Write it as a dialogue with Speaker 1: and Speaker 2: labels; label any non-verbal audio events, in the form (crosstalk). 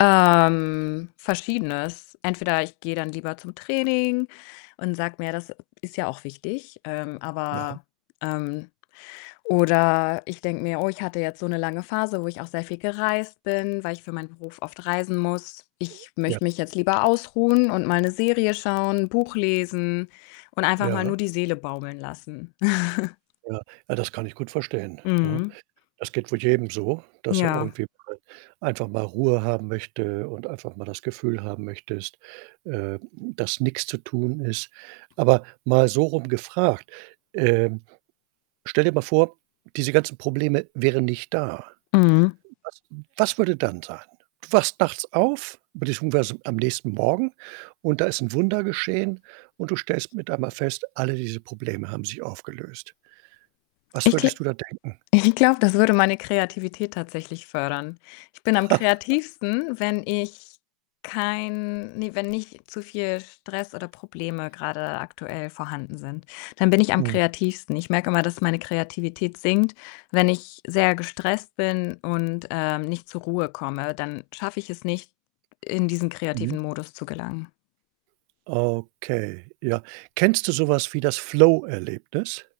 Speaker 1: Ähm, Verschiedenes. Entweder ich gehe dann lieber zum Training und sag mir: „Das ist ja auch wichtig“, ähm,
Speaker 2: Ja.
Speaker 1: aber, ähm oder ich denke mir: „Oh, ich hatte jetzt so 'ne lange Phase, wo ich auch sehr viel gereist bin, weil ich für meinen Beruf oft reisen muss. Ich
Speaker 2: Ja.
Speaker 1: möchte mich jetzt lieber ausruhen und mal 'ne Serie schauen, Buch lesen und einfach mal
Speaker 2: Ja.
Speaker 1: nur die Seele baumeln lassen.“ (snorts)
Speaker 2: Ja, ja das kann ich gut verstehen, ne?
Speaker 1: Mhm.
Speaker 2: Das geht wohl jedem so, dass er
Speaker 1: Ja.
Speaker 2: irgendwie mal einfach mal Ruhe haben möchte und einfach mal das Gefühl haben möchtest, äh, dass nix zu tun ist. Aber mal sorum gefragt, ähm: Stell dir mal vor, diese ganzen Probleme wären nicht da.
Speaker 1: Mhm.
Speaker 2: Was was würde dann sein? Du wachst nachts auf, beziehungsweise, am nächsten Morgen und da ist 'n Wunder geschehen und du stellst mit einmal fest, alle diese Probleme haben sich aufgelöst. Was
Speaker 1: Ich gl
Speaker 2: würdest du da denken?
Speaker 1: ich glaube, das würde meine Kreativität tatsächlich fördern. Ich bin am kreativsten,
Speaker 2: (laughs)
Speaker 1: wenn ich kein ne, wenn nicht zu viel Stress oder Probleme grade aktuell vorhanden sind. Dann bin ich am
Speaker 2: Mm.
Speaker 1: kreativsten. Ich merke immer, dass meine Kreativität sinkt, wenn ich sehr gestresst bin und, ähm, nicht zur Ruhe komme, dann schaffe ich es nicht, in diesen
Speaker 2: Mhm.
Speaker 1: kreativen Modus zu gelangen.
Speaker 2: Okay, ja. Kennst du so was wie das: „Flow-Erlebnis?“